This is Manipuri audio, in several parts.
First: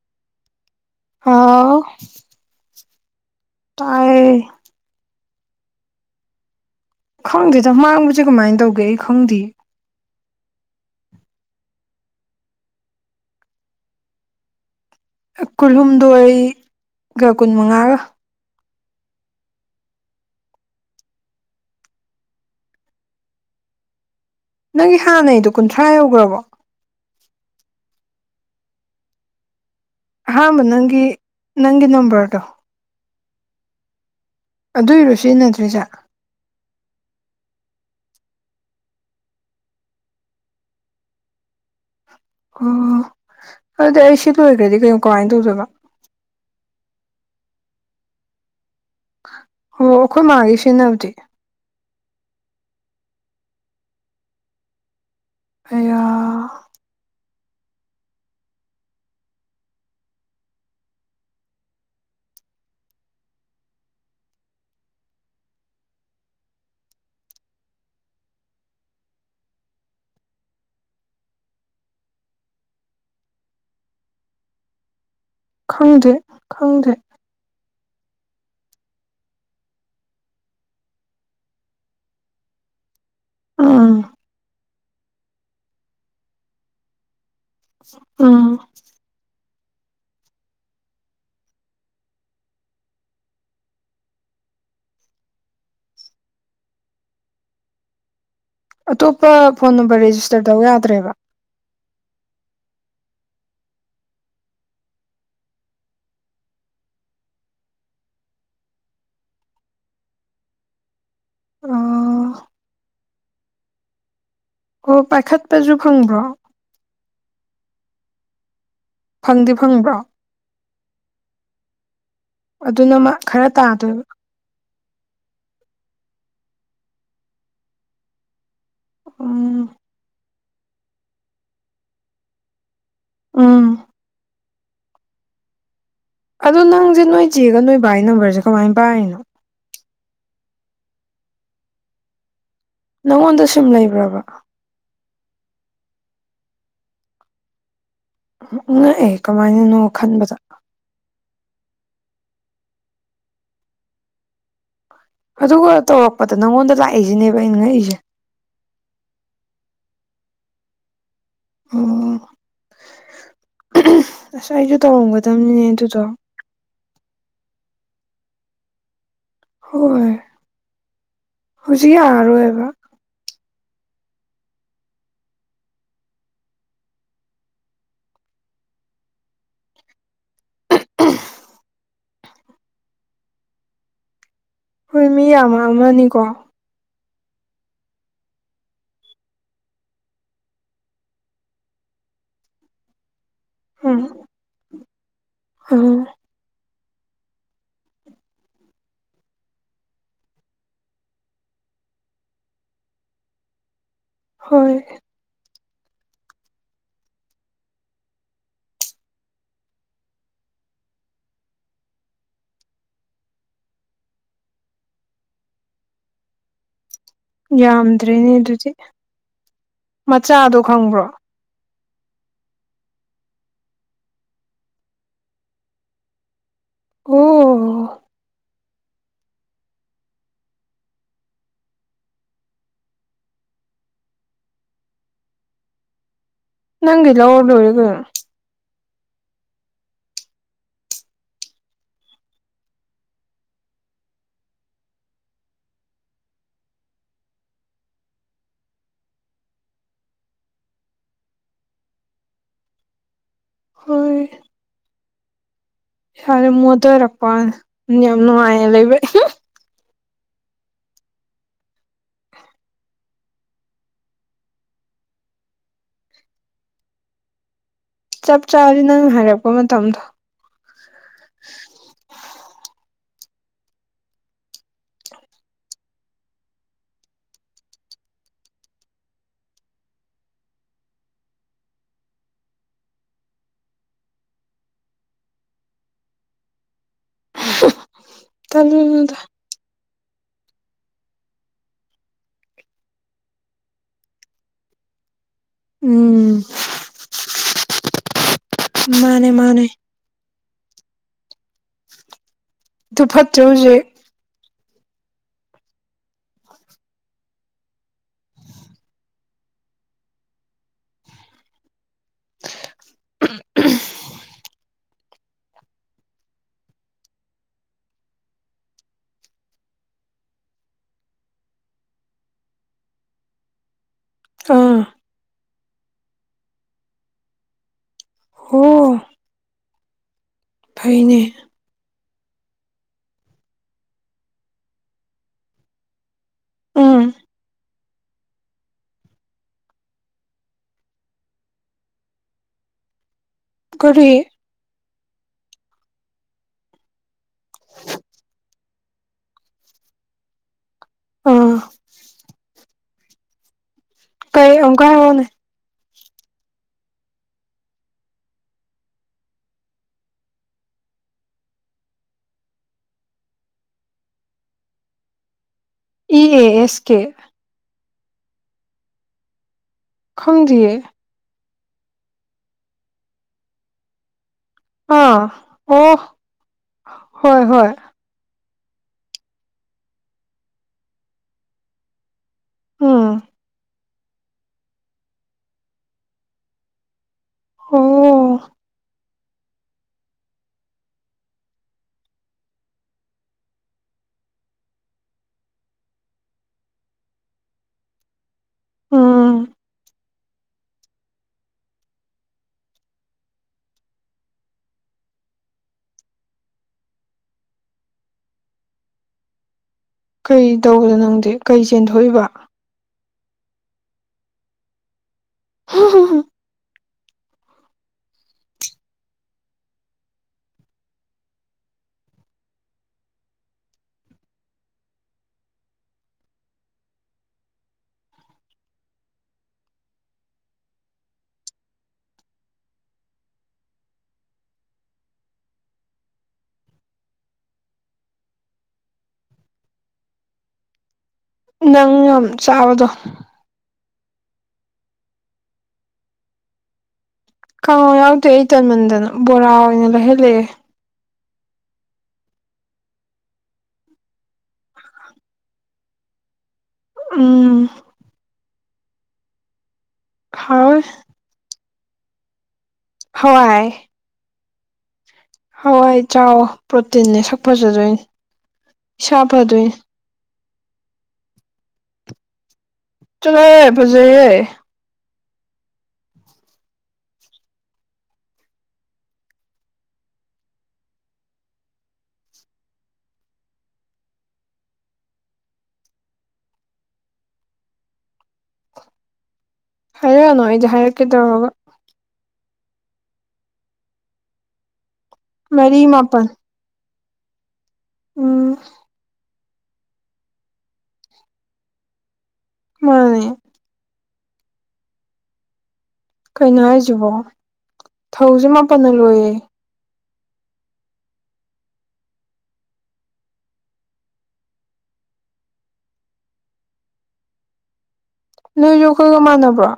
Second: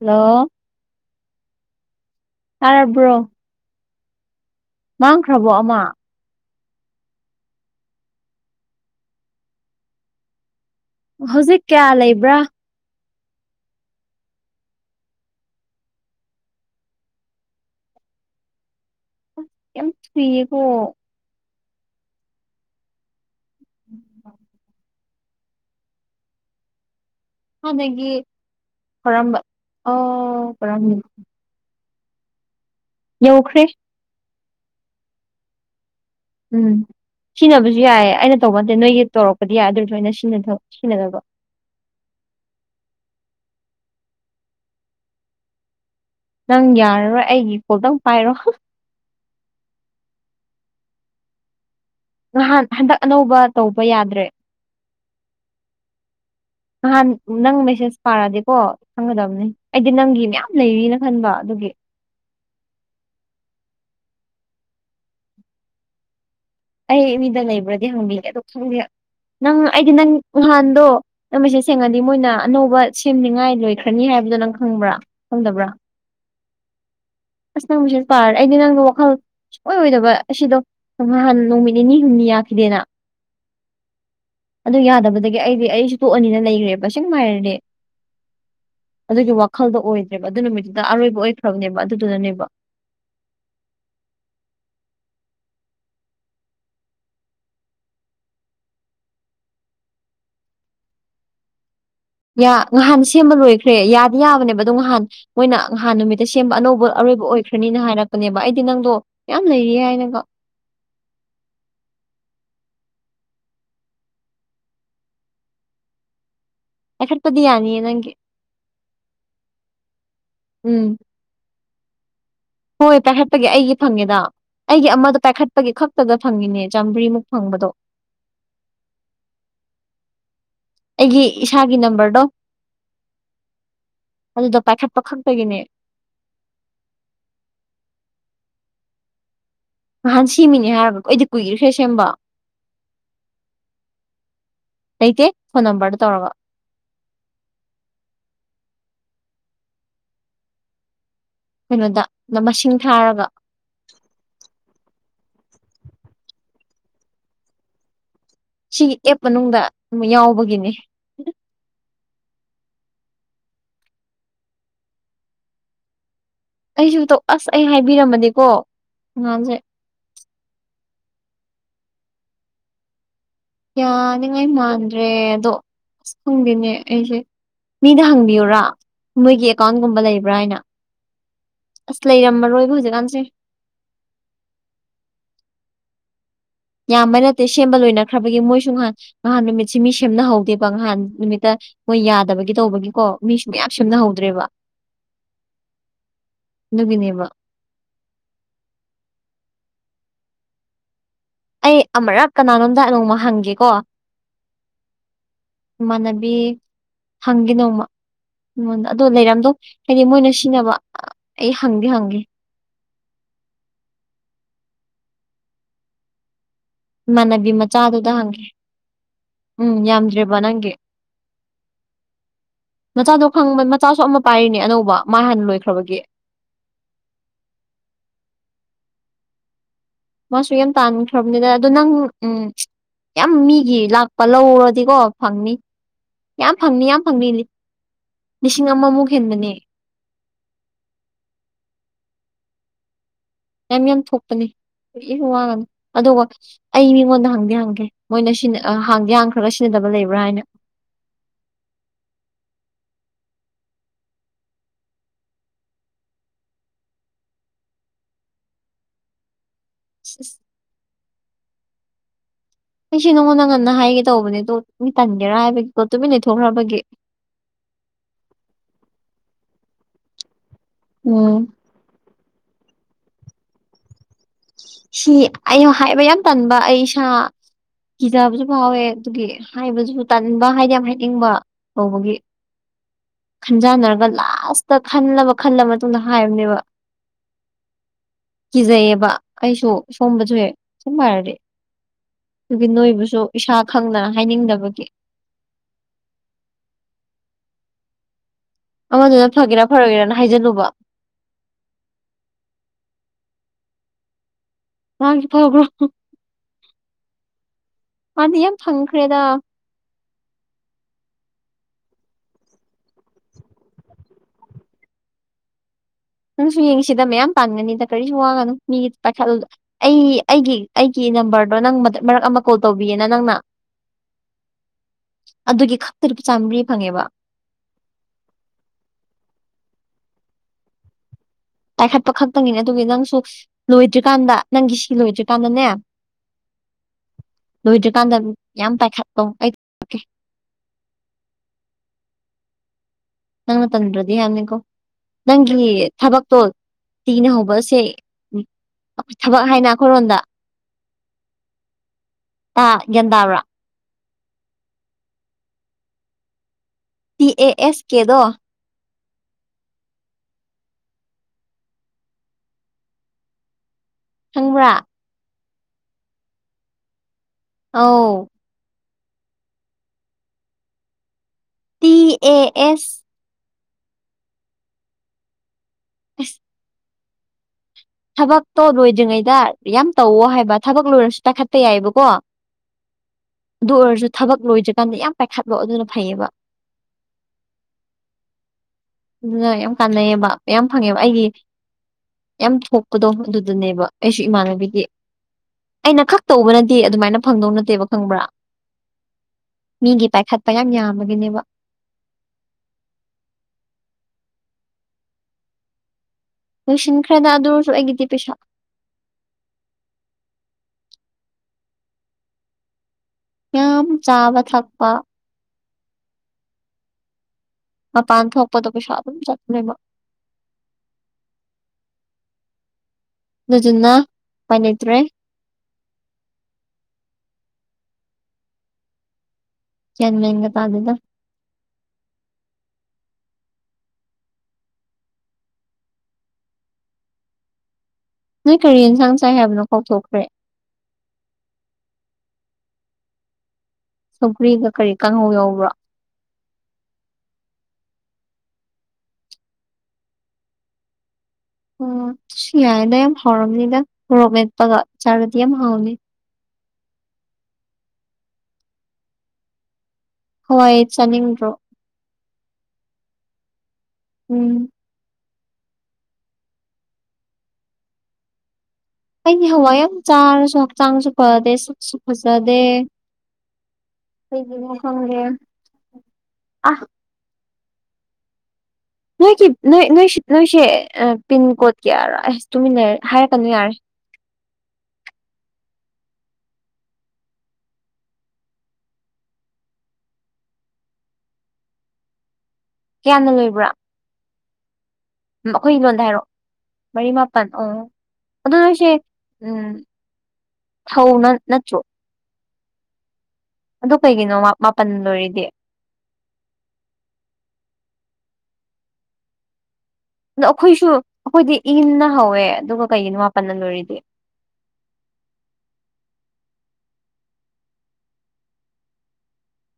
ꯍꯜꯂꯣ ꯍꯥꯎ ꯇꯥꯔꯕ꯭ꯔꯣ ꯇꯥꯏꯌꯦ ꯃꯥꯡꯈ꯭ꯔꯕꯣ ꯑꯃ ꯈꯪꯗꯦꯗ ꯃꯥꯡꯕꯁꯦ ꯀꯃꯥꯏꯅ ꯇꯧꯒꯦ ꯑꯩ ꯈꯪꯗꯦ ꯍꯧꯖꯤꯛ ꯀꯌꯥ ꯂꯩꯕ꯭ꯔꯥ ꯀꯨꯟꯍꯨꯝꯗꯣꯏꯒ ꯀꯨꯟꯃꯉꯥꯒ ꯌꯥꯝ ꯐꯌꯦꯀꯣ ꯎꯝ ꯅꯪꯒꯤ ꯍꯥꯟꯅꯩꯗꯣ ꯀꯨꯟꯊ꯭ꯔꯥ ꯌꯧꯈ꯭ꯔꯕꯣ ꯍꯥꯟꯅꯒꯤ ꯈꯔꯝꯕ ꯑꯍꯥꯟꯕ ꯅꯪꯒꯤ ꯅꯪꯒꯤ ꯅꯝꯕꯔꯗꯣ ꯌꯧꯈ꯭ꯔꯦ ꯑꯗꯨꯏꯔꯣ ꯁꯤꯖꯤꯟꯅꯗ꯭ꯔꯤꯁꯦ ꯎꯝ ꯁꯤꯖꯤꯟꯅꯕꯁꯨ ꯌꯥꯏꯌꯦ ꯑꯩꯅ ꯇꯧꯕ ꯅꯠꯇꯦ ꯅꯣꯏꯒꯤ ꯇꯧꯔꯛꯄꯗꯤ ꯌꯥꯏ ꯑꯗꯨꯔꯁꯨ ꯑꯩꯅ ꯁꯤ ꯁꯤꯟꯅꯗꯕ ꯑꯣ ꯑꯗꯨꯗꯤ ꯑꯩ ꯁꯤ ꯂꯣꯏ ꯑꯣꯏꯔꯒ꯭ꯔꯗꯤ ꯀꯩꯣ ꯀꯃꯥꯏꯅ ꯇꯧꯗꯣꯏꯅ ꯅꯪ ꯌꯥꯔꯔꯣꯏ ꯑꯩꯒꯤ ꯄꯣꯇꯪ ꯄꯥꯏꯔꯣ ꯑꯣ ꯑꯩꯈꯣꯏ ꯃꯥꯒꯤ ꯁꯤꯖꯤꯟꯅꯕꯗꯤ ꯅꯍꯥꯟ ꯍꯟꯗꯛ ꯑꯅꯧꯕ ꯇꯧꯕ ꯌꯥꯗ꯭ꯔꯦ ꯑ ꯅꯍꯥꯟ ꯅꯪ ꯃꯦꯁꯦꯁ ꯄꯥꯔꯛꯑꯗꯤꯀꯣ ꯈꯪꯒꯗꯕꯅꯤ ꯑꯩꯗꯤ ꯅꯪꯒꯤ ꯃꯌꯥꯝ ꯂꯩꯔꯤꯅ ꯈꯟꯕ ꯑꯗꯨꯒꯤ ꯑꯩ ꯃꯤꯗ ꯂꯩꯕ꯭ꯔꯗꯤ ꯍꯪꯕꯤꯒꯦ ꯑꯗꯣ ꯈꯪꯕꯤꯔ ꯅꯪ ꯑꯩꯗꯤ ꯅꯪ ꯅꯍꯥꯟꯗꯣ ꯅꯪꯃꯤꯁꯦ ꯁꯦꯡꯉꯗꯤ ꯃꯣꯏꯅ ꯑꯅꯧꯕ ꯁꯦꯝꯅꯤꯉꯥꯏ ꯂꯣꯏꯈ꯭ꯔꯅꯤ ꯍꯥꯏꯕꯗꯨꯣ ꯅꯪ ꯈꯪꯕ꯭ꯔꯥ ꯈꯪꯗꯕ꯭ꯔꯥ ꯈꯪꯗꯦ ꯈꯪꯗꯦ ꯑꯁ ꯅꯪꯕꯨꯁꯨ ꯇꯥꯔꯦ ꯑꯩꯗꯤ ꯅꯪꯅ ꯋꯥꯈꯜ ꯑꯣꯏ ꯑꯣꯏꯗꯕ ꯑꯁꯤꯗꯣ ꯅꯍꯥꯟ ꯅꯨꯃꯤꯠ ꯅꯤꯅꯤ ꯍꯨꯝꯅꯤ ꯌꯥꯈꯤꯗꯦꯅ ꯑꯥ ꯑꯗꯨ ꯌꯥꯗꯕꯗꯒꯤ ꯑꯩꯗꯤ ꯑꯩꯁꯨ ꯇꯣꯛꯑꯅꯤꯅ ꯂꯩꯈ꯭ꯔꯦꯕ ꯁꯦꯡꯅ ꯍꯥꯏꯔꯗꯤ ꯎꯝ ꯑꯗꯨꯒꯤ ꯋꯥꯈꯜꯗꯣ ꯑꯣꯏꯗ꯭ꯔꯦꯕ ꯑꯗꯨ ꯅꯨꯃꯤꯠꯇꯨꯗ ꯑꯔꯣꯏꯕ ꯑꯣꯏꯈ꯭ꯔꯕꯅꯦꯕ ꯑꯗꯨꯗꯨꯅꯅꯦꯕ ꯑꯇꯣꯞꯄ ꯐꯣꯟ ꯅꯝꯕꯔ ꯔꯦꯖꯤꯁꯇꯔ ꯇꯧ ꯌꯥꯗ꯭ꯔꯦꯕ ꯌꯥ ꯉꯍꯥꯟ ꯁꯦꯝꯕ ꯂꯣꯏꯈ꯭ꯔꯦ ꯌꯥꯗꯤ ꯌꯥꯕꯅꯦꯕ ꯑꯗꯣ ꯉꯍꯥꯟ ꯃꯣꯏꯅ ꯅꯍꯥꯟ ꯅꯨꯃꯤꯠꯇ ꯁꯦꯝꯕ ꯑꯅꯧꯕ ꯑꯔꯣꯏꯕ ꯑꯣꯏꯈ꯭ꯔꯅꯤꯅ ꯍꯥꯏꯔꯛꯄꯅꯦꯕ ꯑꯩꯗꯤ ꯅꯪꯗꯣ ꯌꯥꯝ ꯂꯩꯌꯦ ꯍꯥꯏꯅꯀꯣ ꯑꯣ ꯑꯣ ꯄꯥꯏꯈꯠꯄꯁꯨ ꯐꯪꯕ꯭ꯔꯣ ꯄꯥꯏꯈꯠꯄꯗꯤ ꯌꯥꯅꯤꯌꯦ ꯅꯪꯒꯤ ꯐꯪꯗꯤ ꯐꯪꯕ꯭ꯔꯣ ꯎꯝ ꯍꯣꯏ ꯑꯗꯨꯅ ꯈꯔ ꯄꯥꯏꯈꯠꯄꯒꯦ ꯑꯩꯒꯤ ꯇꯥꯗꯣꯏꯕ ꯐꯪꯉꯦꯗ ꯑꯩꯒꯤ ꯑꯃꯗ ꯄꯥꯏꯈꯠꯄꯒꯤ ꯈꯛꯇꯗ ꯐꯪꯉꯤꯅꯦ ꯆꯥꯝꯃꯔꯤꯃꯨꯛ ꯐꯪꯕꯗꯣ ꯎꯝ ꯑꯩꯒꯤ ꯏꯁꯥꯒꯤ ꯅꯝꯕꯔꯗꯣ ꯎꯝ ꯑꯗꯨꯗ ꯄꯥꯏꯈꯠꯄꯥ ꯈꯛꯇꯒꯤꯅꯦ ꯑꯗꯣ ꯅꯪꯁꯦ ꯅꯣꯏ ꯆꯦꯒ ꯅꯣꯏ ꯕꯥꯒꯤ ꯅꯝꯕꯔꯁꯦ ꯀꯃꯥꯏꯅ ꯄꯥꯏꯔꯤꯅꯣ ꯅꯍꯥꯟ ꯁꯦꯝꯃꯤꯅꯦ ꯍꯥꯏꯒ ꯑꯩꯏꯗꯤ ꯀꯨꯏꯔꯦꯍꯦ ꯁꯦꯝꯕ ꯅꯪꯉꯣꯟꯗ ꯁꯤꯝ ꯂꯩꯕ꯭ꯔꯕ ꯂꯩꯇꯦ ꯐꯣꯟ ꯅꯝꯕꯔꯗꯨꯣ ꯇꯧꯔꯒ ꯉꯛꯑꯦ ꯀꯃꯥꯏꯅꯅꯣ ꯈꯟꯕꯗ ꯀꯩꯅꯣꯗ ꯃꯁꯤꯡ ꯊꯥꯔꯒ ꯑꯗꯨꯒ ꯇꯧꯔꯛꯄꯗ ꯅꯪꯉꯣꯟꯗ ꯂꯥꯛꯏꯁꯤꯅꯦꯕ ꯑꯩꯅꯪ ꯉꯛꯏꯁꯦ ꯁꯤꯒꯤ ꯑꯦꯞ ꯃꯅꯨꯡꯗ ꯑꯃ ꯌꯥꯎꯕꯒꯤꯅꯦ ꯑꯣ ꯑꯁ ꯑꯩꯁꯨ ꯇꯧꯔꯝꯒꯗꯕꯅꯤꯅꯦ ꯑꯗꯨꯗꯣ ꯑꯩꯁꯨ ꯑꯁ ꯑꯩ ꯍꯥꯏꯕꯤꯔꯝꯃꯗꯤꯀꯣ ꯑꯉꯥꯟꯁꯦ ꯍꯣꯏ ꯍꯧꯖꯤꯛ ꯌꯥꯔꯔꯣꯏꯕ ꯌꯥꯅꯤꯡꯉꯥꯏ ꯃꯥꯟꯗ꯭ꯔꯦ ꯑꯗꯣ ꯑꯁ ꯈꯪꯗꯅꯦ ꯑꯩꯁꯦ ꯃꯤꯗ ꯍꯪꯕꯤꯌꯨꯔꯥ ꯃꯣꯏꯒꯤ ꯑꯦꯀꯥꯎꯟꯒꯨꯝꯕ ꯂꯩꯕ꯭ꯔꯥ ꯍꯥꯏꯅ ꯑꯁ ꯂꯩꯔꯝꯃꯔꯣꯏꯕ ꯍꯧꯖꯤꯛꯀꯥꯟꯁꯦ ꯍꯣꯏ ꯃꯤ ꯌꯥꯃ ꯑꯃꯅꯤꯀꯣ ꯌꯥꯝꯕꯩ ꯅꯠꯇꯦ ꯁꯦꯝꯕ ꯂꯣꯏꯅꯈ꯭ꯔꯕꯒꯤ ꯃꯣꯏꯁꯨ ꯉꯍꯥꯟ ꯉꯍꯥꯟ ꯅꯨꯃꯤꯠꯁꯤ ꯃꯤ ꯁꯦꯝꯅꯍꯧꯗꯦꯕ ꯉꯍꯥꯟ ꯅꯨꯃꯤꯠꯇ ꯃꯣꯏ ꯌꯥꯗꯕꯒꯤ ꯇꯧꯕꯒꯤꯀꯣ ꯃꯤꯁꯨ ꯃꯌꯥꯝ ꯎꯝ ꯁꯦꯝꯅꯍꯧꯗ꯭ꯔꯦꯕ ꯎꯝ ꯑꯗꯨꯒꯤꯅꯦꯕ ꯑꯩ ꯑꯃꯨꯔꯛ ꯀꯅꯥꯅꯣꯝꯗ ꯅꯣꯡꯃ ꯍꯪꯒꯦꯀꯣ ꯍꯣꯏ ꯏꯃꯥꯟꯅꯕꯤ ꯍꯪꯒꯦ ꯅꯣꯡꯃ ꯑꯩꯉꯣꯟꯗ ꯑꯗꯣ ꯂꯩꯔꯝꯗꯧ ꯍꯥꯏꯗꯤꯃꯣꯏꯅ ꯁꯤꯖꯤꯟꯅꯕ ꯑꯩ ꯍꯪꯗꯤ ꯍꯪꯒꯦ ꯏꯃꯥꯟꯅꯕꯤ ꯃꯆꯥꯗꯨꯗ ꯌꯥꯝꯗ꯭ꯔꯦꯅꯦ ꯍꯪꯒꯦ ꯑꯗꯨꯗꯤ ꯎꯝ ꯌꯥꯝꯗ꯭ꯔꯦꯕ ꯃꯆꯥꯗꯣ ꯅꯪꯒꯤ ꯈꯪꯕ꯭ꯔꯣ ꯃꯆꯥꯗꯣ ꯈꯪꯕ ꯃꯆꯥꯁꯨ ꯑꯃ ꯄꯥꯏꯔꯤꯅꯦ ꯑꯅꯧꯕ ꯃꯥ ꯍꯥꯟꯅ ꯂꯣꯏꯈ꯭ꯔꯕꯒꯤ ꯑꯣ ꯃꯥꯁꯨ ꯌꯥꯝ ꯇꯥꯟꯈ꯭ꯔꯕꯅꯤꯅꯦ ꯑꯗꯣ ꯅꯪ ꯎꯝ ꯌꯥꯝ ꯃꯤꯒꯤ ꯂꯥꯛꯄ ꯂꯧꯔꯗꯤꯀꯣ ꯐꯪꯅꯤ ꯌꯥꯝ ꯐꯪꯅꯤ ꯌꯥꯝ ꯅꯪꯒꯤ ꯐꯪꯅꯤ ꯂꯧꯔ ꯂꯣꯏꯔꯦ ꯀꯩꯅꯣ ꯂꯤꯁꯤꯡ ꯑꯃꯃꯨꯛ ꯍꯦꯟꯕꯅꯦ ꯌꯥꯝ ꯌꯥꯝ ꯊꯣꯛꯄꯅꯦ ꯀꯔꯤꯁꯨ ꯋꯥꯒꯅꯣ ꯑꯗꯨꯒ ꯑꯩ ꯃꯤꯉꯣꯟꯗ ꯍꯪꯗꯤ ꯍꯪꯒꯦ ꯃꯣꯏꯅ ꯁꯤ ꯑꯥ ꯍꯥꯡꯗꯤ ꯍꯥꯡꯈ꯭ꯔꯒ ꯁꯤꯟꯅꯗꯕ ꯂꯩꯕ꯭ꯔꯥ ꯍꯥꯏꯅ ꯍꯣꯏ ꯏꯁꯥꯁꯦ ꯃꯣꯗꯔꯛꯄꯋꯥꯅꯦ ꯌꯥꯝ ꯅꯨꯡꯉꯥꯏꯅ ꯂꯩꯕꯩ ꯍꯝ ꯏꯁ ꯏꯁ [unintelligible] [unintelligible] ꯑꯩꯁꯤ ꯅꯪꯉꯣꯟꯗ ꯉꯟꯅ ꯍꯥꯏꯒꯦ ꯇꯧꯕꯅꯦꯗꯣ ꯅꯪ ꯇꯟꯒꯦꯔꯥ ꯍꯥꯏꯕꯒꯤꯀꯣ ꯇꯨꯃꯤꯟ ꯂꯩꯊꯣꯛꯈ꯭ꯔꯕꯒꯤ꯫ ꯆꯞ ꯆꯥꯔꯦ ꯅꯪꯅ ꯍꯥꯏꯔꯛꯄ ꯃꯇꯝꯗꯣ꯫ ꯎꯝ꯫ ꯁꯤ ꯑꯩꯅ ꯍꯥꯏꯕ ꯌꯥꯝ ꯇꯟꯕ ꯑꯩ ꯏꯁꯥ꯫ ꯀꯤꯖꯕꯁꯨ ꯐꯥꯎꯑꯦ ꯑꯗꯨꯒꯤ ꯍꯥꯏꯕꯁꯨ ꯇꯟꯕ ꯍꯥꯏꯗꯤ ꯌꯥꯝ ꯍꯥꯏꯅꯤꯡꯕ꯫ ꯀꯧꯕꯒꯤ ꯫ ꯈꯟꯖꯥꯟꯅꯔꯒ ꯂꯥꯁꯇ ꯈꯜꯂꯕ- ꯈꯜꯂꯕ ꯃꯇꯨꯡꯗ ꯍꯥꯏꯕꯅꯦꯕꯥ꯫ ꯀꯤꯖꯩꯑꯥꯕ ꯇꯜꯂꯦꯗ ꯑꯩꯁꯨ ꯁꯤꯒꯨꯝꯕꯁꯨ ꯍꯦꯛ ꯁꯨꯝ ꯍꯥꯏꯔꯗꯤ꯫ ꯑꯗꯨꯒꯤ ꯅꯣꯏꯕꯨꯁꯨ ꯏꯁꯥ ꯈꯪꯅ ꯍꯥꯏꯅꯤꯡꯗꯕꯒꯤ꯫ ꯎꯝ [unintelligible] ꯑꯃꯗꯨꯅ ꯃꯥꯅꯦ ꯐꯒꯦꯔꯥ ꯃꯥꯅꯦ ꯐꯔꯣꯏꯒꯦꯔꯅ ꯍꯥꯏꯖꯂꯨꯕ꯫ ꯑꯗꯨ ꯐꯠꯇ꯭ꯔꯦ ꯍꯧꯖꯤꯛ꯫ ꯃꯥꯒꯤ ꯐꯪꯕ꯭ꯔꯣ? ꯃꯥꯗꯤ ꯌꯥꯝ ꯐꯪꯈ꯭ꯔꯦꯗ꯫ [inaudible] ꯅꯪꯁꯨ ꯌꯦꯡꯉꯤꯁꯤꯗ ꯃꯌꯥꯝ ꯄꯥꯟꯒꯅꯤꯗ ꯀꯔꯤꯁꯨ ꯋꯥꯒꯅꯣ ꯃꯤꯒꯤꯗ ꯄꯥꯈꯠꯂꯨꯅꯣ ꯑꯩ- ꯑꯩꯒꯤ -ꯑꯩꯒꯤ ꯅꯝꯕꯔꯗꯣ ꯅꯪ ꯃꯇꯠ- ꯃꯔꯛ ꯑꯃ ꯀꯣꯜ ꯇꯧꯕꯤꯌꯦꯅ ꯅꯪꯅ꯫ ꯑꯥ ꯑꯗꯨꯒꯤ ꯈꯛꯇꯗ ꯆꯥꯃꯔꯤ ꯐꯪꯉꯦꯕ꯫ ꯍꯣ꯫ ꯐꯩꯅꯦ꯫ ꯄꯥꯏꯈꯠꯄ ꯈꯛꯇꯪꯒꯤꯅꯦ ꯑꯗꯨꯒꯤ ꯅꯪꯁꯨ ꯂꯣꯏꯗ꯭ꯔꯤꯀꯥꯟꯗ ꯅꯪꯒꯤ ꯁꯤ ꯂꯣꯏꯗ꯭ꯔꯤ ꯀꯥꯟꯗꯅꯦ꯫ ꯎꯝ ꯂꯣꯏꯗ꯭ꯔꯤꯀꯥꯟꯗ ꯑꯗꯨꯝ [unintelligible] ꯌꯥꯝ ꯄꯥꯏꯈꯠꯂꯣ ꯑꯩ [unintelligible] ꯅꯪ ꯀꯔꯤ ꯇꯟꯗ꯭ꯔꯗꯤ ꯍꯥꯏꯕꯅꯤꯀꯣ ꯅꯪꯒꯤ ꯊꯕꯛꯇꯣ꯫ ꯇꯤꯅ ꯍꯧꯕꯑꯁꯦ ꯊꯕꯛ ꯍꯥꯏꯅ ꯑꯩꯈꯣꯏꯔꯣꯟꯗ꯫ ꯑꯥ꯫ ꯇꯥ- ꯒꯌꯥꯟ ꯇꯥꯕ꯭ꯔ? ꯀꯩ ꯑꯃꯨꯛꯀ꯫ ꯍꯥꯏꯔꯛꯑꯣꯅꯦ ꯇꯤꯑꯦꯑꯦꯁꯀꯦꯗꯣ꯫ ꯈꯪꯕ꯭ꯔꯥ? ꯏꯑꯦꯑꯦꯁꯀꯦ꯫ ꯑꯧ꯫ ꯈꯪꯗꯤꯌꯦ꯫ ꯇꯤꯑꯦꯑꯦꯁ꯫ ꯑꯥ ꯑꯣ ꯑꯁ ꯍꯣꯏ- ꯍꯣꯏ꯫ ꯊꯕꯛꯇꯣ ꯂꯣꯏꯗ꯭ꯔꯤꯉꯩꯗ ꯌꯥꯝ ꯇꯧꯑꯣ ꯍꯥꯏꯕ ꯊꯕꯛ ꯂꯣꯏꯔꯁꯨ ꯄꯥꯏꯈꯠꯄ ꯌꯥꯏꯑꯕꯀꯣ꯫ ꯎꯝ꯫ ꯑꯗꯨ ꯑꯣꯏꯔꯁꯨ ꯊꯕꯛ ꯂꯣꯏꯗ꯭ꯔꯤꯀꯥꯟꯗ ꯌꯥꯝ ꯄꯥꯏꯈꯠꯂꯣ ꯑꯗꯨꯅ ꯐꯩꯌꯦꯕ꯫ ꯑꯣ ꯑꯗꯨꯅ ꯌꯥꯝ ꯀꯥꯟꯅꯩꯑꯕ ꯌꯥꯝ ꯐꯪꯉꯦꯕ ꯑꯩꯒꯤ ꯌꯥꯝ ꯊꯣꯛ ꯀꯗꯣꯗꯨꯗꯅꯦꯕ ꯑꯩꯁꯨ ꯏꯃꯥꯟꯅꯕꯤꯒꯤ ꯑꯩꯅ ꯈꯛꯇ ꯇꯧꯕꯅꯗꯤ ꯑꯗꯨꯃꯥꯏꯅ ꯐꯪꯗꯧ ꯅꯠꯇꯦꯕ ꯈꯪꯕ꯭ꯔꯥ ꯎꯝ ꯑꯩꯒꯤ ꯄꯥꯏꯈꯠꯄ ꯌꯥꯝ ꯌꯥꯝꯃꯒꯅꯦꯕ ꯂꯣꯏꯁꯤꯟꯈ꯭ꯔꯦꯗ ꯑꯗꯨ ꯑꯣꯏꯔꯁꯨ ꯑꯩꯒꯤꯗꯤ ꯄꯩꯁꯥ ꯀꯩ ꯇꯧꯕꯗꯣ ꯅꯪꯗꯦ ꯀꯩ ꯆꯦꯟꯊꯣꯛꯏꯕ ꯌꯥꯝ ꯆꯥꯕ ꯊꯛꯄ ꯍ ꯍ ꯍ ꯃꯥ ꯄꯥꯟ ꯊꯣꯛꯄꯗꯣ ꯄꯩ ꯁ ꯑꯗꯨꯝ ꯆꯠ ꯑꯗꯨꯗꯨꯅ ꯃꯅꯤꯗ꯭ꯔꯦ ꯒꯌꯥꯟ ꯃꯦꯟꯒ ꯇꯥꯗꯦꯗ ꯅꯣꯏ ꯀꯔꯤ ꯌꯦꯟꯁꯥꯡ ꯆꯥꯏ ꯍꯥꯏꯕꯅꯣ ꯀꯥꯎꯊꯣꯛꯈ꯭ꯔꯦ ꯅꯪ ꯌꯥꯝ ꯆꯥꯕꯗꯣ ꯁꯧꯀ꯭ꯔꯤꯒ ꯀꯔꯤ ꯀꯥꯡꯍꯧ ꯌꯥꯎꯕ꯭ꯔꯥ ꯀꯥꯡꯉꯣ ꯌꯥꯎꯗꯦ ꯑꯩ ꯇꯟꯃꯟꯗꯅ ꯕꯣꯔꯥ ꯑꯣꯏꯅ ꯂꯩꯍꯜꯂꯚꯑꯦ ꯑꯣ ꯑꯗꯨꯁꯨ ꯌꯥꯥꯏꯅ ꯌꯥꯝ ꯍꯥꯎꯔꯝꯅꯤꯗ ꯃꯣꯔꯣꯛ ꯃꯦꯠꯄꯒ ꯆꯥꯔꯗꯤ ꯌꯥꯝ ꯍꯥꯎꯅꯤ ꯎꯝ ꯍꯥꯎꯋꯦ ꯍꯥꯋꯥꯏꯗꯤ ꯆꯥꯅꯤꯡꯗꯔꯣ ꯍꯋꯥꯏ ꯎꯝ ꯍꯋꯥꯏ ꯆꯥꯎ ꯄ꯭ꯔꯣꯇꯤꯟꯅꯦ ꯁꯛ ꯐꯖꯗꯣꯏꯅꯤ ꯏꯁꯥ ꯑꯩꯩꯅ ꯐꯗꯣꯏꯅꯤ ꯍꯋꯥꯏ ꯌꯥꯝ ꯆꯥꯔꯁꯨ ꯍꯛꯆꯥꯡꯁꯨ ꯐꯗꯦ ꯁꯛꯁꯨ ꯐꯖꯗꯦ ꯆꯠꯂꯣꯍꯦ ꯐꯖꯩꯍꯦ ꯈꯪꯗꯦ ꯑꯥ ꯅꯣꯏꯒꯤ ꯅꯣꯏ ꯅꯣꯏ ꯅꯣꯏꯁꯦ ꯄꯤꯟ ꯀꯣꯗꯀꯤꯔ ꯑꯩꯁ ꯇꯨꯃꯤꯟꯅꯔꯦ ꯍꯥꯏꯔꯛꯀꯅꯨ ꯌꯥꯔꯦ ꯍꯥꯏꯔꯛꯑꯅꯣ ꯑꯩꯁꯦ ꯍꯥꯏꯔꯛꯀꯦ ꯇꯧꯔꯒ ꯀꯌꯥꯅ ꯂꯣꯏꯕ꯭ꯔꯥ ꯎꯝ ꯑꯩꯈꯣꯏ ꯃꯔꯤ ꯂꯣꯟꯗ ꯃꯥꯄꯜ ꯍꯥꯏꯔꯛꯑꯣ ꯃꯔꯤ ꯃꯥꯄꯜ ꯑꯣ ꯑꯗꯨ ꯎꯝ ꯅꯣꯏꯁꯦ ꯎꯝ ꯊꯧ ꯅ ꯅꯠꯇ꯭ꯔꯣ ꯃꯥꯅꯦ ꯑꯗꯨ ꯀꯩꯒꯤꯅꯣ ꯃꯥꯄꯟ ꯂꯣꯏꯔꯤꯗꯤ ꯀꯩꯅꯣ ꯍꯥꯏꯁꯤꯕꯣ ꯊꯧꯁꯦ ꯃꯥꯄꯟꯅ ꯂꯣꯏꯌꯦ ꯑꯗꯣ ꯑꯩꯈꯣꯏꯁꯨ ꯑꯩꯈꯣꯏꯗꯤ ꯏꯟꯅ ꯍꯧꯋꯦ ꯑꯗꯨꯒ ꯀꯩꯒꯤꯅꯣ ꯃꯥꯄꯜꯟꯅ ꯂꯣꯏꯔꯤꯗꯤ ꯅꯣꯏꯁꯨ ꯈꯣꯢꯒ ꯃꯥꯟꯅꯕ꯭ꯔꯣ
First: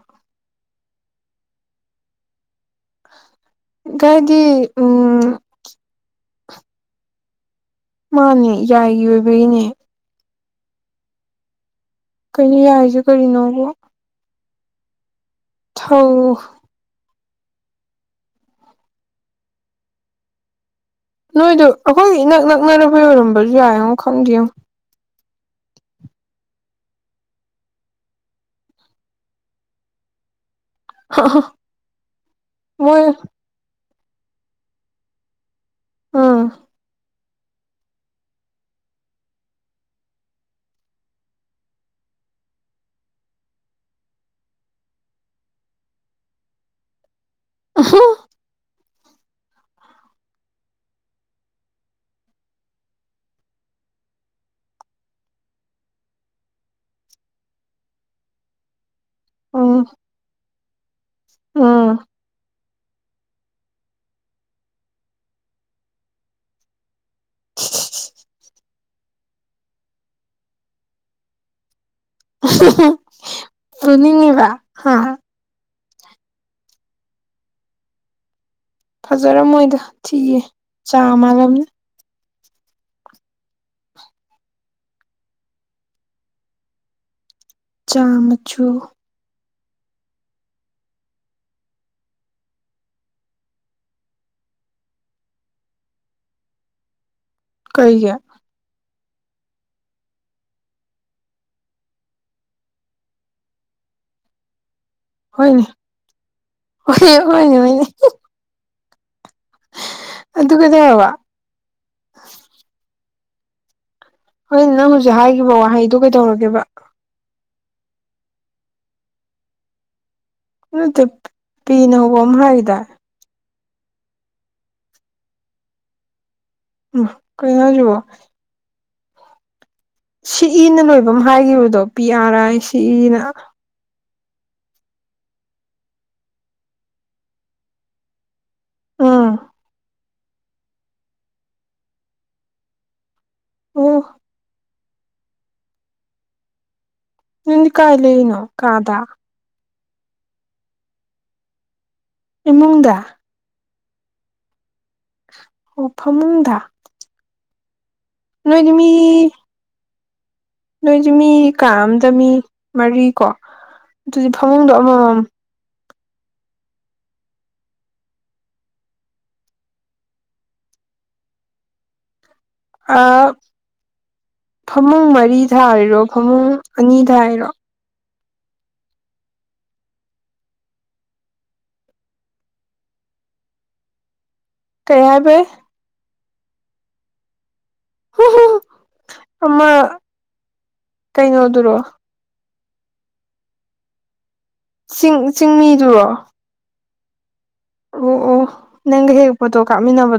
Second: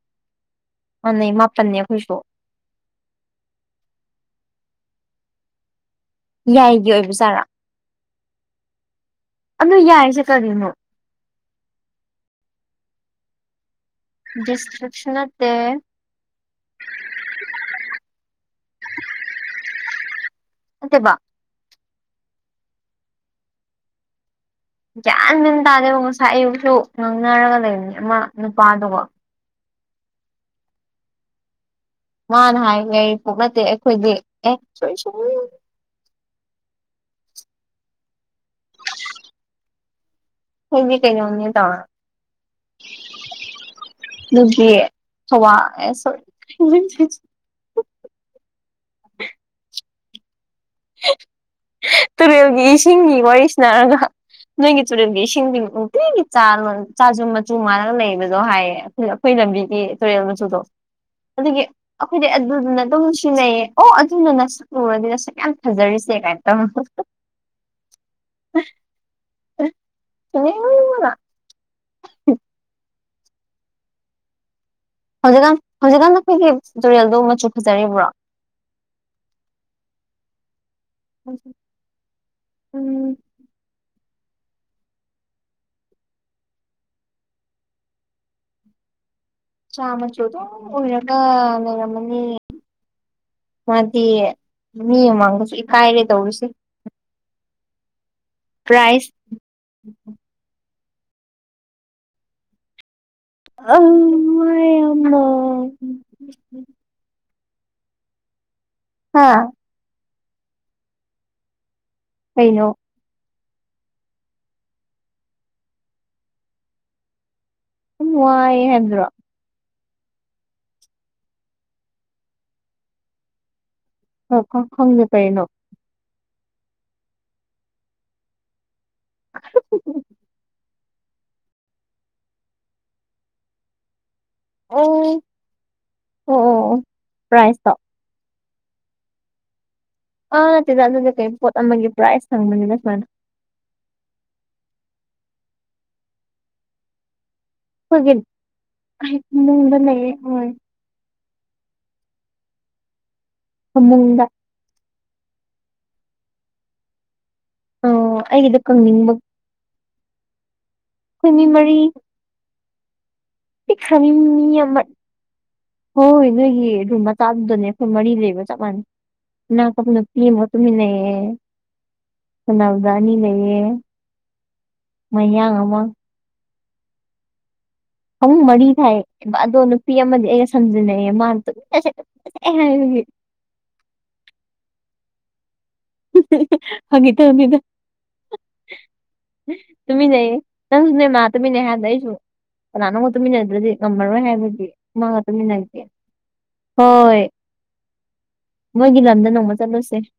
ꯑꯩ ꯃꯥꯄꯟꯅꯦ ꯑꯩꯈꯣꯏꯁꯨ ꯀꯥꯏꯗꯤ ꯎꯝ ꯌꯥꯏꯒꯤ ꯑꯣꯏꯕꯖꯥꯔꯥ ꯃꯥꯅꯦ ꯌꯥꯏ ꯑꯣꯏꯕꯩ ꯑꯗꯨ ꯌꯥꯏꯁꯦ ꯀꯔꯤꯅꯣ ꯀꯩꯅꯣ ꯌꯥꯔꯤꯁꯦ ꯀꯔꯤꯅꯣꯕ ꯗꯤꯁꯇ꯭ꯔꯤꯛꯁꯨ ꯅꯠꯇꯦ ꯍꯧ ꯅꯠꯇꯦꯕꯥ ꯅꯣꯏꯗ ꯑꯩꯈꯣꯏꯒꯤ ꯏꯅꯛ ꯅꯛꯅꯈꯣꯏ ꯑꯣꯏꯔꯝꯕꯁꯨ ꯌꯥꯏꯡꯨꯣ ꯈꯪꯗꯦꯉꯣ ꯒ꯭ꯌꯥꯟ ꯃꯟ ꯇꯥꯗꯦꯕ ꯉꯁꯥꯏ ꯑꯌꯨꯛꯁꯨ ꯉꯥꯡꯅꯔꯒ ꯂꯩꯕꯅꯦ ꯑꯃ ꯅꯨꯄꯥꯗꯨꯕꯣ [unintelligible] ꯃꯥꯅ ꯃꯣꯏ ꯍꯥꯏꯕꯅꯦ ꯅꯠꯇꯦ ꯑꯩꯈꯣꯏꯗꯤ ꯑꯦ ꯑꯥ [unintelligible] ꯑꯈꯣꯏꯗꯤ ꯀꯩꯅꯣꯅꯤ ꯑꯗꯣ ꯅꯣꯢꯒꯤ ꯊꯥꯋꯥ ꯁꯣꯔꯤ ꯑꯍꯣ [inaudible] ꯇꯨꯔꯦꯜꯒꯤ ꯏꯁꯤꯡꯒꯤ ꯋꯥꯔꯤꯁꯤꯅꯔꯒ ꯅꯣꯏꯒꯤ ꯆꯨꯔꯦꯜꯒꯤ ꯏꯁꯤꯡꯗꯤ ꯅꯨꯡ ꯀꯤꯒꯤ ꯆ ꯆꯥꯖꯨꯝ ꯃꯆꯨ ꯃꯥꯜꯂꯒ ꯂꯩꯕꯗꯣ ꯍꯥꯏꯌꯦ ꯑꯩꯈꯣꯏ ꯂꯝꯕꯤꯒꯤ ꯎꯝ ꯇꯨꯔꯦꯜ ꯃꯆꯨꯗꯣ ꯑꯗꯨꯒꯤ ꯎꯝ ꯑꯩꯈꯣꯏꯗꯤ ꯑꯗꯨꯗꯨꯅ ꯑꯗꯨꯝ ꯁꯤꯖꯤꯟꯅꯩꯌꯦ ꯑꯣ ꯑꯗꯨꯅ ꯅꯁꯛꯂꯨꯔꯗꯤ ꯅꯁꯛ ꯌꯥꯝ ꯐꯖꯔꯤꯁꯦ ꯀꯥꯏꯅ ꯇꯧꯔꯛꯄ [unintelligible] [unintelligible] ꯄꯨꯅꯤꯡꯉꯤꯕ ꯍꯥ ꯍꯧꯖꯤꯛꯀꯥꯟ ꯍꯧꯖꯤꯛꯀꯥꯟ ꯅꯈꯣꯏꯒꯤ ꯇꯨꯔꯦꯜꯗꯨ ꯃꯆꯨ ꯐꯖꯔꯤꯕ꯭ꯔꯣ ꯐꯖꯔꯝꯃꯣꯏꯗ ꯊꯤꯒꯦ ꯆꯥ ꯃꯥꯜꯂꯝꯅꯤ ꯎꯝ ꯆꯥ ꯃꯁꯨꯨ ꯆꯥ ꯃꯆꯨ ꯑꯗꯨꯝ ꯑꯣꯏꯔꯒ ꯂꯩꯔꯝꯃꯅꯤ ꯃꯥꯗꯤ ꯃꯤ ꯑꯃꯥꯡꯗꯁꯨ ꯏꯀꯥꯏꯔꯦ ꯇꯧꯔꯤꯁꯦ ꯀꯩꯒꯤ ꯄ꯭ꯔꯥꯏꯁ ꯑ ꯋꯥꯏ ꯌꯥꯝꯅ ꯍꯣꯏꯅꯦ ꯍ‌ꯣꯏ ꯍꯣꯏꯅꯦ ꯍꯣꯏꯅꯦ ꯍꯥꯥ ꯑꯗꯨ ꯀꯩꯗꯧꯔꯕ ꯀꯩꯅꯣ ꯍꯣꯏ ꯅꯪ ꯍꯧꯖꯤꯛ ꯍꯥꯏꯈꯤꯕ ꯋꯥꯍꯩꯗ‌ꯣ ꯀꯩꯗꯧꯔꯒꯦꯕ ꯑꯗꯨꯨꯝ ꯋꯥꯏꯌꯦ ꯍꯥꯏꯕꯗꯨꯔꯣ ꯅꯠꯇꯦ ꯄꯤꯅ ꯍꯧꯕ ꯑꯃ ꯍꯥꯏꯈꯤꯗꯥꯏ [unintelligible] ꯈꯪꯗ‌ꯦ ꯀꯩꯅ‌ꯣ ꯎ ꯀꯩꯅ‌ꯣ ꯍꯥꯏꯁꯤꯕꯨ [unintelligible] ꯁꯤ ꯏꯅ ꯂꯣꯏꯕ ꯑꯃ ꯍꯥꯏꯈꯤꯕꯗꯣ ꯄꯤ ꯑꯔꯥꯏ ꯑꯥꯏ ꯁꯤ ꯏꯅ ꯍꯥꯏꯅ ꯑꯣ ꯑꯣ ꯑꯣ ꯄꯔꯥꯏꯁ ꯇ‌ꯣ ꯑꯥ ꯑꯥ ꯅꯠꯇ‌ꯦꯗ ꯑꯗꯨꯗꯤ ꯀꯩ ꯄꯣꯠ ꯑꯃꯒꯤ ꯄ꯭ꯔꯥꯁ ꯍꯪꯕꯅꯤꯗ ꯁꯨꯃꯥꯏꯅ ꯑꯣ ꯅꯪꯗꯤ ꯀꯥꯏ ꯂꯩꯩꯔꯤꯅꯣ ꯀꯥꯗꯥ ꯏꯃꯨꯡꯗ ꯂꯩꯌ‌ꯦ ꯍ‌ꯣꯏ ꯏꯃꯨꯡꯗ ꯐꯃꯨꯡꯗ ꯑꯣ ꯐꯃꯨꯡꯗ ꯑꯣ ꯑꯩꯒꯤꯗ‌ꯣ ꯅꯣꯏꯗꯤ ꯃꯤ ꯀꯪꯅꯤꯡꯕ ꯅꯣꯏꯗꯤ ꯃꯤ ꯑꯩꯈꯣꯏ ꯀꯥ ꯃꯔꯤ ꯑꯃꯗ ꯃꯤ ꯃꯔꯤꯀꯣ ꯄꯤꯛꯈ꯭ꯔꯕꯤ ꯑꯗꯨꯗꯤ ꯃꯤ ꯐꯃꯨꯡꯗꯣ ꯑꯃ ꯑꯃꯃꯝ ꯍꯣꯏ ꯅꯣꯏꯒꯤ ꯔꯨꯝ ꯃꯆꯥꯗꯨꯗꯅꯦ ꯑꯩꯈꯣꯏ ꯃꯔꯤ ꯂꯩꯕꯒ ꯆꯞ ꯃꯥꯟꯅꯩ ꯅꯥꯔꯥꯁ ꯅꯨꯄꯤ ꯑꯃꯒ ꯇꯨꯃꯤꯟꯅꯩꯌ‌ꯦ ꯊꯪꯅꯕꯗ ꯑꯅꯤ ꯑꯥ ꯂꯩꯌꯦ ꯐꯃꯨꯡ ꯃꯔꯤ ꯃꯌꯥꯡ ꯑꯃ ꯊꯥꯔꯤꯔꯣ ꯐꯃꯨꯡ ꯑꯅꯤ ꯊꯥꯏꯔꯣ ꯐꯃꯨꯡ ꯃꯔꯤ ꯊꯥꯏ ꯑꯗꯣ ꯅꯨꯄꯤ ꯑꯃꯗꯤ ꯑꯩꯒ ꯁꯝꯖꯤꯟꯅꯩꯑꯦ ꯃꯥꯅ ꯑꯦ ꯍꯥꯏꯕꯒꯤ ꯀꯩ ꯍꯥꯏꯕꯩ ꯐꯥꯒꯤ ꯇꯧꯅꯤꯗ ꯑꯃ ꯇꯨꯝꯃꯤꯟꯅꯩꯌ‌ꯦ ꯅꯪꯁꯨ ꯅ‌ꯣꯏ ꯃꯥꯒ ꯇꯨꯝꯃꯤꯟꯅꯩ ꯀꯩꯅꯣꯗꯨꯔꯣ ꯍꯥꯏꯗꯨꯗ ꯑꯩꯁꯨ ꯀꯅꯥꯅ‌ꯣꯝꯒ ꯇꯨꯝꯃꯤꯟꯅꯗ꯭ꯔꯗꯤ ꯉꯝꯃꯔꯣꯏ ꯍꯥꯏꯕꯗꯤ ꯆꯤꯡ ꯆꯤꯡꯃꯤꯗꯨꯔꯣ ꯍꯣꯏ ꯑꯣ ꯑꯣ ꯃꯣꯏꯒꯤ ꯅꯪꯒ ꯂꯝꯗ ꯍꯦꯛ ꯅꯣꯡꯃ ꯐꯣꯇꯣ ꯆꯠꯂꯨꯁꯦ ꯀꯥꯞꯃꯤꯟꯅꯕꯗꯣ